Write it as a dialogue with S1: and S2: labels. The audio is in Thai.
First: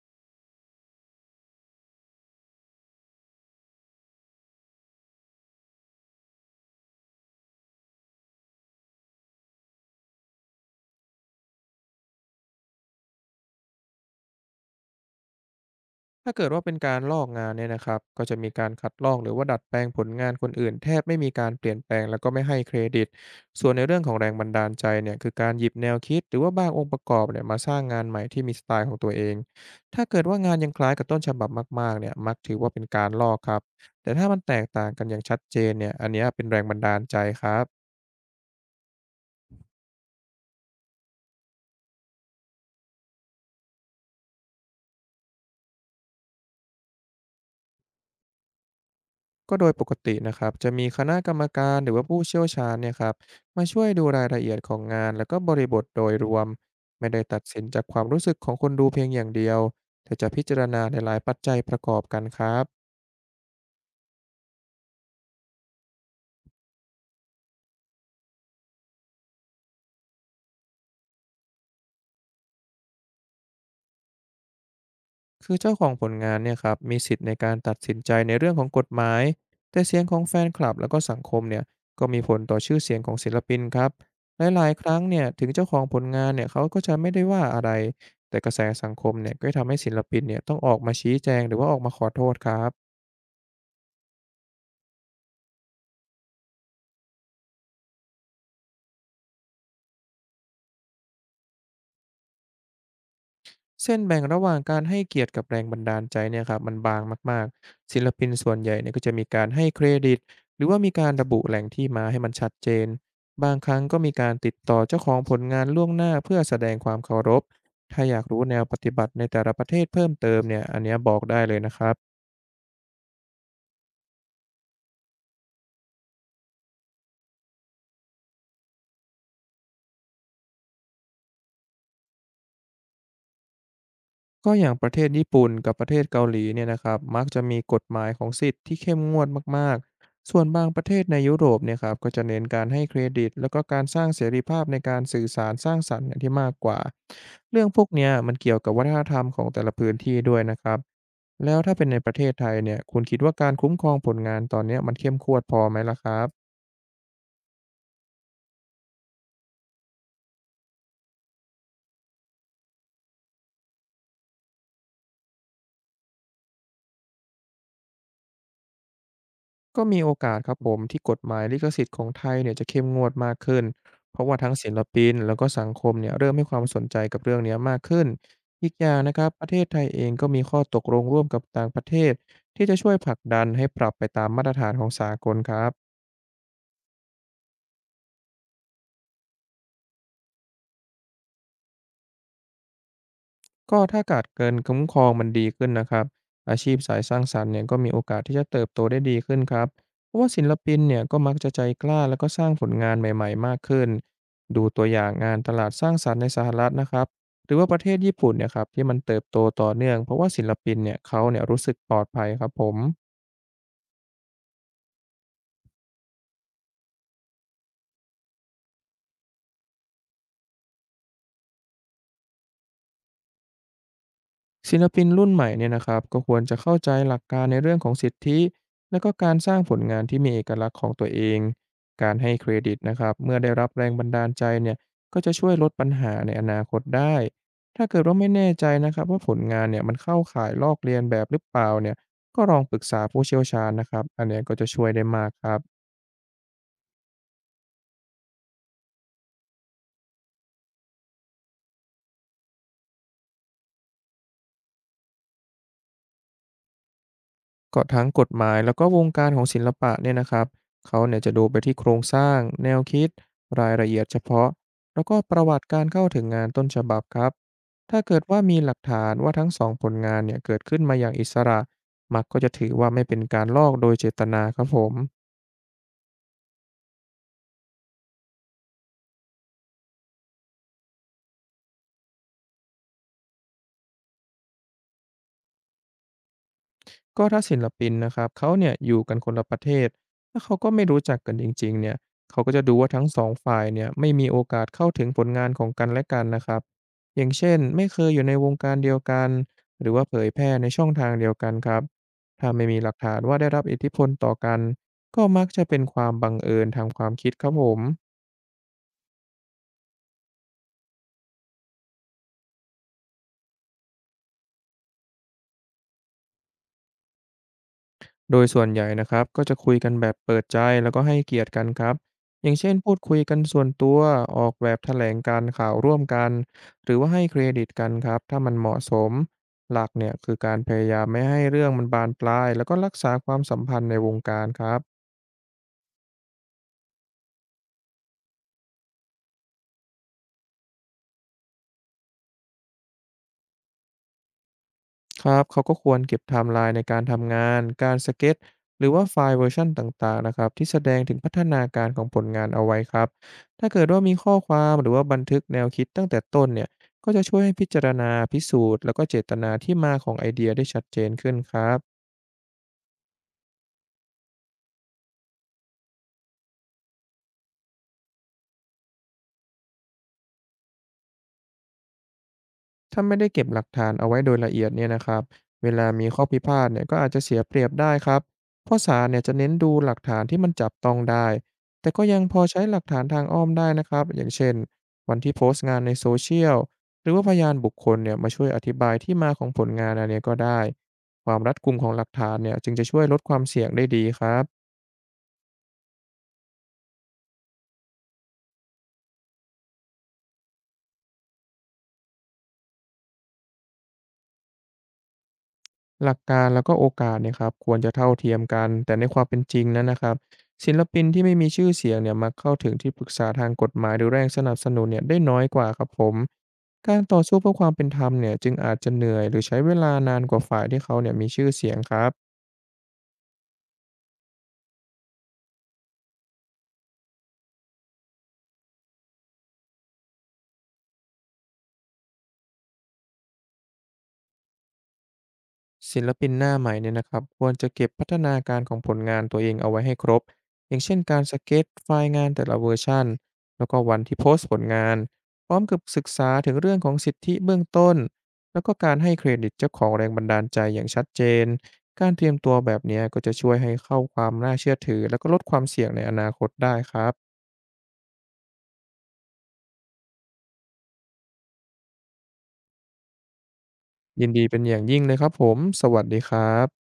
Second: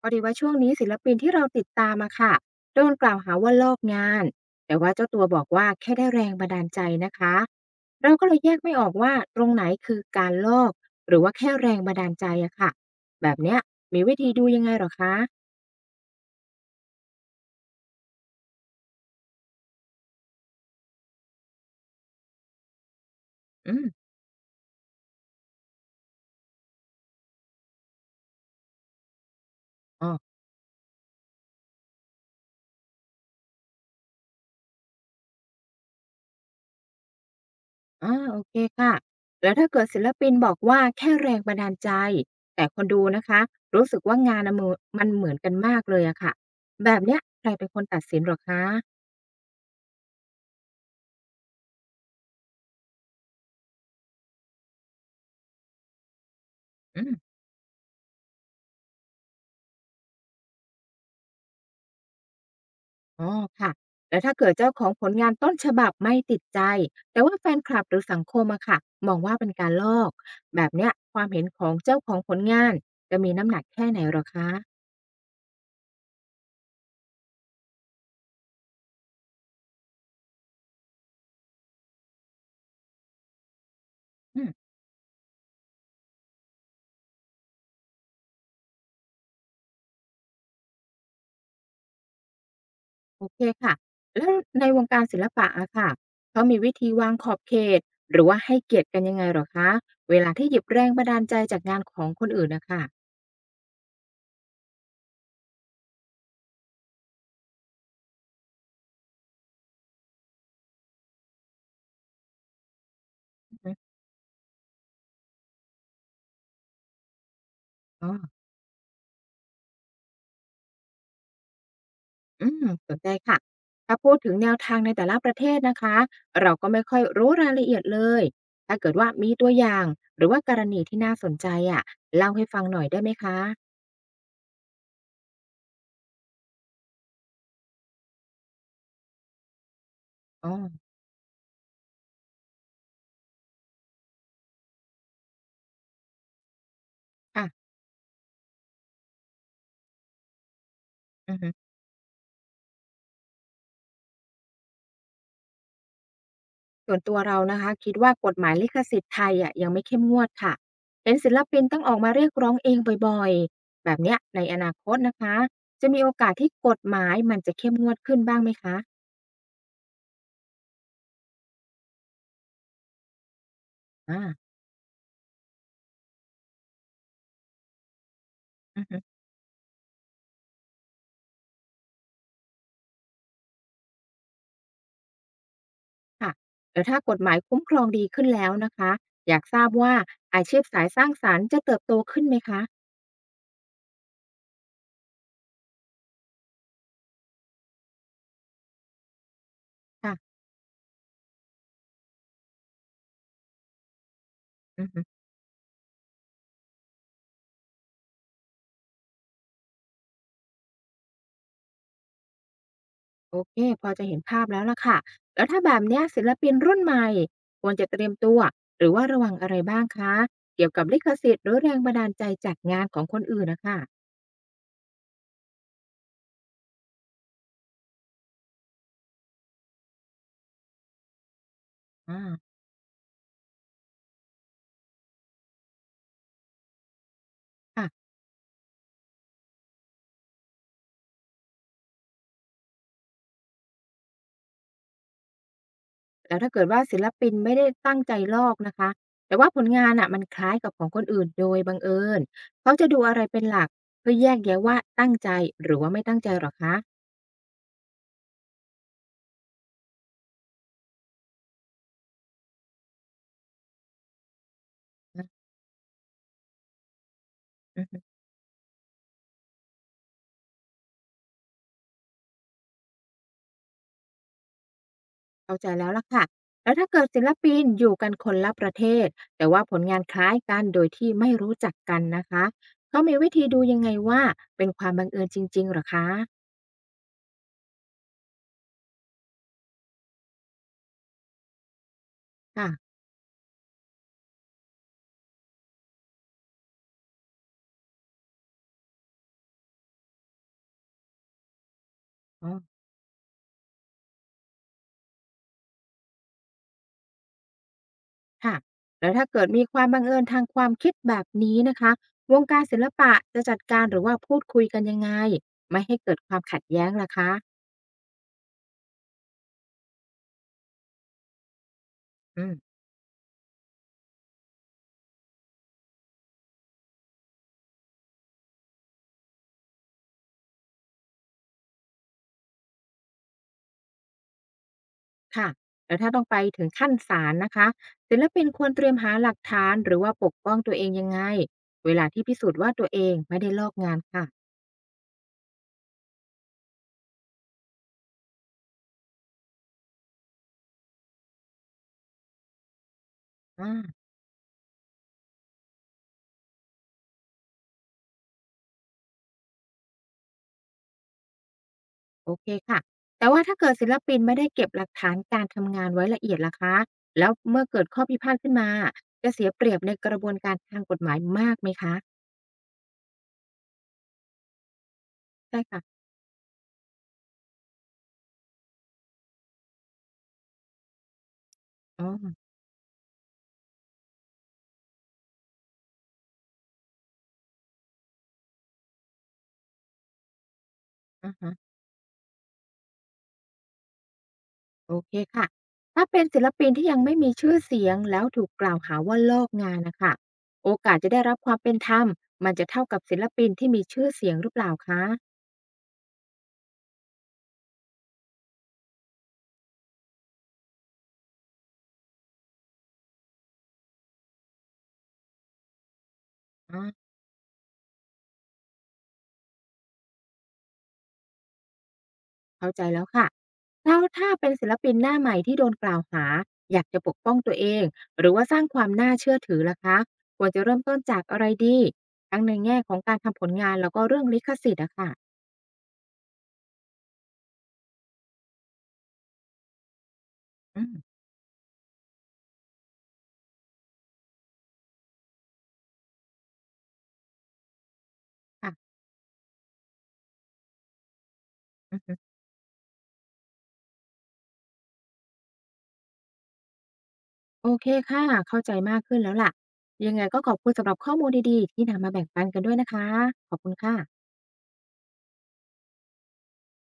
S1: พอดีว่าช่วงนี้ศิลปินที่เราติดตามอะค่ะโดนกล่าวหาว่าลอกงานแต่ว่าเจ้าตัวบอกว่าแค่ได้แรงบันดาลใจนะคะเราก็เลยแยกไม่ออกว่าตรงไหนคือการลอกหรือว่าแค่แรงบันดาลใจอะค่ะแบบเนี้ยมีวิธีดูยังไงเหรอคะ
S2: ถ้าเกิดว่าเป็นการลอกงานเนี่ยนะครับก็จะมีการคัดลอกหรือว่าดัดแปลงผลงานคนอื่นแทบไม่มีการเปลี่ยนแปลงแล้วก็ไม่ให้เครดิตส่ว
S1: อื
S2: นในเรื่องข
S1: ม
S2: องแรงบันดาลใจเนี่ยคือการหยิบแนวคิดหรือว่าบางองค์ประกอบเนี่ยมาสร้างงานใหม่ที่มีสไตล์ของตัวเองถ้า
S1: อ๋อ
S2: เกิดว่างานยังคล้ายกับต้นฉบับมากๆเนี่ยมักถือว่าเป็นการลอกครับแต่ถ้ามันแตกต่างกันอย่างชัดเจนเนี่ยอันเนี้ยเป็นแรงบันดาลใจครับ
S1: อ่าโอเคค่ะแล้วถ้าเกิดศิลปินบอกว่าแค่แรงบันดาลใจแต่คนดูนะคะรู้สึกว่างานน่ะมือมันเหมือนกันมากเลยอะค่ะแบบเนี้ยใครเป็นคนตัดสินเหรอคะ
S2: ก็โดยปกตินะครับจะมีคณะกรรมการหรือว่าผู้เชี่ยวชาญเนี่ยครับมาช่วยดูรายละเอียดของงานแล้วก็บริบทโดยรวม
S1: อื
S2: ไม่
S1: ม
S2: ได้ตัดสินจากความรู้สึกของคนดูเพียงอย่างเดียวแต่จะพิจารณาในหลายปัจจัยประกอบกันครับ
S1: อ๋อค่ะแล้วถ้าเกิดเจ้าของผลงานต้นฉบับไม่ติดใจ แต่ว่าแฟนคลับหรือสังคมอะค่ะมองว่าเป็นการลอก แบบเนี้ยความเห็นของเจ้าของผลงานจะมีน้ำหนักแค่ไหนหรอคะ
S2: คือเจ้าของผลงานเนี่ยครับมีสิทธิ์ในการตัดสินใจในเรื่องของกฎหมายแต่เสียงของแฟนคลับแล้วก็สังคมเนี่ยก็มีผลต่อชื่อเสียงของศิลปินครับ
S1: อืม
S2: หลายๆครั้งเนี่ยถึงเจ้าของผลงานเนี่ยเขาก็จะไม่ได้ว่าอะไรแต่กระแสสังคมเนี่ยก็ทำให้ศิลปินเนี่ยต้องออกมาชี้แจงหรือว่าออกมาขอโทษครับ
S1: โอเคค่ะแล้วในวงการศิลปะอะค่ะเขามีวิธีวางขอบเขตหรือว่าให้เกียรติกันยังไงหรอคะ เวลาที่หยิบแรงบันดาลใจจากงานของคนอื่นนะคะ
S2: เส้นแบ่งระหว่างการให้เกียรติกับแรงบันดาลใจเนี่ยครับมันบางมากๆศิลปินส่วนใหญ่เนี่ยก็จะมีการให้เครดิตหรือว่ามีการระบุแหล่งที่มาให้มันชัดเจนบางค
S1: อ
S2: รั้ง
S1: ม
S2: ก็มีการติดต่อเจ้าของผลงานล่วงหน้าเพื่อแสดงความเคารพถ้า
S1: อ๋อ
S2: อยากรู้แนวปฏิบัติในแต่ละประเทศเพิ่มเติมเนี่ยอันเนี้ยบอกได้เลยนะครับ
S1: อืมสนใจค่ะ ถ้าพูดถึงแนวทางในแต่ละประเทศนะคะ เราก็ไม่ค่อยรู้รายละเอียดเลย ถ้าเกิดว่ามีตัวอย่างหรือว่ากรณีที่น่าสนใจอะเล่าให้ฟังหน่อยได้ไหมคะ
S2: ก็อย่างประเทศญี่ปุ่นกับประเทศเกาหลีเนี่ยนะครับมักจะมีกฎหมายของสิทธิ์ที่เข้มงวดมากๆส่วน
S1: อ๋อ
S2: บางประเทศในยุโรปเนี่ยครับก็จะเน้นการให้เครดิตแล้วก็การสร้างเสรีภาพในการสื่อสารสร้างสรรค์เนี่ยที่มากกว่าเรื่
S1: ค่ะ
S2: องพวกเนี้ยมันเกี่ยวกับวัฒนธรรมของแต่ละพื้นที่ด้วยนะครับ
S1: อือฮึ
S2: แล้วถ้าเป็นในประเทศไทยเนี่ยคุณคิดว่าการคุ้มครองผลงานตอนเนี้ยมันเข้มขวดพอไหมล่ะครับ
S1: ส่วนตัวเรานะคะคิดว่ากฎหมายลิขสิทธิ์ไทยอะยังไม่เข้มงวดค่ะเห็นศิลปินต้องออกมาเรียกร้องเองบ่อยๆ แบบเนี้ยในอนาคตนะคะจะมีโอกาสที่กฎหมายมันจะเข้มงวดขึ้นบ้างไหมคะ
S2: ก็มีโอกาสครับผมที่กฎหมายลิขสิทธิ์ของไทยเนี่ยจะเข้มงวดมากขึ้นเพ
S1: อา
S2: ราะว่าทั้งศิลปินแล้วก็สังคมเนี่ยเริ่มให้ความสนใจกับเรื่องเนี้ยมากขึ้นอีกอย่างนะครับประเทศไทยเองก็มีข้อตกลงร่วมกับต่างประเทศที่จะช่วยผลักดันให้ปรับไปตามมาตรฐานของสากลครับ
S1: ค่ะแล้วถ้ากฎหมายคุ้มครองดีขึ้นแล้วนะคะอยากทราบว่าอาชีพสายสร้างสรรค์จะเติบโตขึ้นไหมคะ
S2: ก็ถ้าอากาศเกินคุ้มครองมันดีขึ้นนะครับอาชีพสายสร้างสรรค์เนี่ยก็มีโอกาสที่จะเติบโตได้ดีขึ้นครับเพราะว่า
S1: ค่ะ
S2: ศิลปินเนี่ยก็มักจะใจกล้าแล้วก็สร้างผลงานใหม่ๆมากขึ้นดูตั
S1: อื
S2: ว
S1: อ
S2: อ
S1: ฮึ
S2: ย่างงานตลาดสร้างสรรค์ในสหรัฐนะครับหรือว่าประเทศญี่ปุ่นเนี่ยครับที่มันเติบโตต่อเนื่องเพราะว่าศิลปินเนี่ยเขาเนี่ยรู้สึกปลอดภัยครับผม
S1: โอเคพอจะเห็นภาพแล้วล่ะค่ะแล้วถ้าแบบเนี้ยศิลปินรุ่นใหม่ควรจะเตรียมตัวหรือว่าระวังอะไรบ้างคะเกี่ยวกับลิขสิทธิ์หรือแรงบันดาลใจจากงานของคนอื่นนะคะ
S2: ศิลปินรุ่นใหม่เนี่ยนะครับก็ควรจะเข้าใจหลักการในเรื่องของสิทธิและก็การสร้างผลงานที่มีเอกลักษณ์ของตัวเองการ
S1: อา
S2: ให้เครดิตนะครับเมื่อได้รับแรงบันดาลใจเนี่ยก็จะช่วยลดปัญหาในอนาคตได้ถ้าเกิด
S1: ค่ะ
S2: ว่าไม่แน่ใจนะครับว่าผลงานเนี่ยมันเข้าข่ายลอกเลียนแบบหรือเปล่าเนี่ยก็ลองปรึกษาผู้เชี่ยวชาญนะครับอันเนี้ยก็จะช่วยได้มากครับ
S1: แล้วถ้าเกิดว่าศิลปินไม่ได้ตั้งใจลอกนะคะแต่ว่าผลงานอ่ะมันคล้ายกับของคนอื่นโดยบังเอิญเขาจะดูอะไรเป็นหลักเพื่อแยกแยะว่าตั้งใจหรือว่าไม่ตั้งใจหรอคะ
S2: ก็ทั้งกฎหมายแล้วก็วงการของศิลปะเนี่ยนะครับเขาเนี่ยจะดูไปที่โครงสร้างแนวคิดรายละเอียดเฉพาะแล้วก็
S1: อะ
S2: ประวัติการเข้าถึงงานต้นฉบับครับ
S1: อือฮึ
S2: ถ้าเกิดว่ามีหลักฐานว่าทั้งสองผลงานเนี่ยเกิดขึ้นมาอย่างอิสระมักก็จะถือว่าไม่เป็นการลอกโดยเจตนาครับผม
S1: เข้าใจแล้วล่ะค่ะแล้วถ้าเกิดศิลปินอยู่กันคนละประเทศแต่ว่าผลงานคล้ายกันโดยที่ไม่รู้จักกันนะคะเขามีวิธีดูยังไงว่าเป็นความบังเอิญจริงๆหรอคะ
S2: ก็ถ้าศิลปินนะครับเขาเนี่ยอยู่กันคนละประเทศแล้วเขาก็ไม่รู้จักกันจริงๆเนี่ยเขาก็จะ
S1: ค่ะ
S2: ดูว่าทั้งสองฝ่ายเนี่ยไม่มีโอกาสเข้าถึงผลงานของกันและกันนะครับอย่างเช่นไม่เคยอยู่ในวงการเดียวกันหรือว่าเผยแพร่ในช่องทางเดียวกันครับถ้าไม่
S1: อ
S2: มีหลักฐานว่าได้รับอิทธิพลต่อกันก็มักจะเป็นความบังเอิญทางความคิดครับผม
S1: ค่ะแล้วถ้าเกิดมีความบังเอิญทางความคิดแบบนี้นะคะวงการศิลปะจะจัดการหรือว่าพูดคุยกันยังไงไม่ให้เกิดความขัดแย้งล่ะคะ
S2: โดยส่วนใหญ่นะครับก็จะคุยกันแบบเปิดใจแล้วก็ให้เกียรติกันครับ
S1: อื
S2: อ
S1: ม
S2: ย่างเช่นพูดคุยกันส่วนตัวออกแบบแถลงการข่าวร่วมกันหรือว่าให้เครดิตกันครับถ้ามันเหมาะสมหลักเนี่ยคือการพยายามไม่ให้เรื่องมันบานปลายแล้วก็รักษาความสัมพันธ์ในวงการครับ
S1: ค่ะแล้วถ้าต้องไปถึงขั้นศาลนะคะศิลปินควรเตรียมหาหลักฐานหรือว่าปกป้องตัวเองยังไงเวลาที่พิสูจน์ว่าตัวเองไม่ได้ลอกงานค่ะ
S2: ครับเขาก็ควรเก็บไทม์ไลน์ในการทำงาน การสเก็ตหรือว่าไฟล์เวอร์ชันต่างๆนะครับที่แสดงถึงพัฒนาการของผลงานเอาไว้ครับ ถ้า
S1: อ่า
S2: เกิดว่ามีข้อความหรือว่าบันทึกแนวคิดตั้งแต่ต้นเนี่ย ก็จะช่วยให้พิจารณาพิสูจน์แล้วก็เจตนาที่มาของไอเดียได้ชัดเจนขึ้นครับ
S1: โอเคค่ะแต่ว่าถ้าเกิดศิลปินไม่ได้เก็บหลักฐานการทำงานไว้ละเอียดล่ะคะแล้วเมื่อเกิดข้อพิพาทขึ้นมาจะเสียเปรียบในกระบวนการทางกฎหมายมากไหมคะ
S2: ถ้าไม่ได้เก็บหลักฐานเอาไว้โดยละเอียดเนี่ยนะครับ
S1: ใช่
S2: เวลา
S1: ค่ะ
S2: มีข้อพิพาทเนี่ยก็อาจจะเสียเปรียบได้ครับเพราะศาลเนี่ยจะเน้นดูหลักฐานที่มันจับต้องได้แต่ก็
S1: อ๋
S2: ยังพอ
S1: อ
S2: ใช้หลักฐานทางอ้อมได้นะครับอย่างเช่นวันที่โพสต์งานในโซเชียลหรือว่าพยานบุคคลเนี่ยมาช่วยอธิบายที่มาของผลงานอันเนี้ยก็ได้ ค
S1: อะ
S2: วามรั
S1: ฮะ
S2: ดกุมของหลักฐานเนี่ยจึงจะช่วยลดความเสี่ยงได้ดีครับ
S1: โอเคค่ะ ถ้าเป็นศิลปินที่ยังไม่มีชื่อเสียงแล้วถูกกล่าวหาว่าลอกงานน่ะค่ะโอกาสจะได้รับความเป็นธรรมมันจะเท่ากับศิลปินที่มีชื่อเสียงหรือเปล่าคะ
S2: หลักการแล้วก็โอกาสเนี่ยครับควรจะเท่าเทียมกันแต่ในความเป็นจริงนั้นนะครับศิลปินที่ไม่มีชื่อเสียงเนี่ยมาเข้าถึงที่ปรึกษาทางกฎหมายหรือแรงสนับสนุนเนี่ยได้น้อยกว่าครับผม
S1: อา
S2: การต่อสู้เพื่อความเป็นธรรมเนี่ยจึงอาจจะเหนื่อยหรือใช้เวลานานกว่าฝ่ายที่เขาเนี่ยมีชื่อเสียงครับ
S1: เข้าใจแล้วค่ะแล้วถ้าเป็นศิลปินหน้าใหม่ที่โดนกล่าวหาอยากจะปกป้องตัวเองหรือว่าสร้างความน่าเชื่อถือล่ะคะควรจะเริ่มต้นจากอะไรดีทั้งในแง่ของการทำผลงานแล้วก็เรื่องลิขสิทธิ์อะค่ะ
S2: ศิลปินหน้าใหม่เนี่ยนะครับควรจะเก็บพัฒนาการของผลงานตัวเองเอาไว้ให้ครบอย่า
S1: อื
S2: งเช่นกา
S1: ม
S2: รสเก็ตไฟล์งานแต่ละเวอร์ชันแล้วก็วันที่โพสต์ผลงานพร้อมกับศึกษาถึงเรื่องของสิทธิเบื้องต้นแล้วก็การ
S1: ค่ะ
S2: ให้เครดิตเจ้าของแรงบันดาลใจอย่างชัดเจน
S1: อือ
S2: การ
S1: ฮึ
S2: เตรียมตัวแบบเนี้ยก็จะช่วยให้เข้าความน่าเชื่อถือแล้วก็ลดความเสี่ยงในอนาคตได้ครับ
S1: โอเคค่ะ เข้าใจมากขึ้นแล้วล่ะ ยังไงก็ขอบคุณสำหรับข้อมูลดีๆที่นำมาแบ่งปันกันด้วยนะคะ ขอบคุณค่ะ
S2: ยินดีเป็นอย่างยิ่งเลยครับผมสวัสดีครับ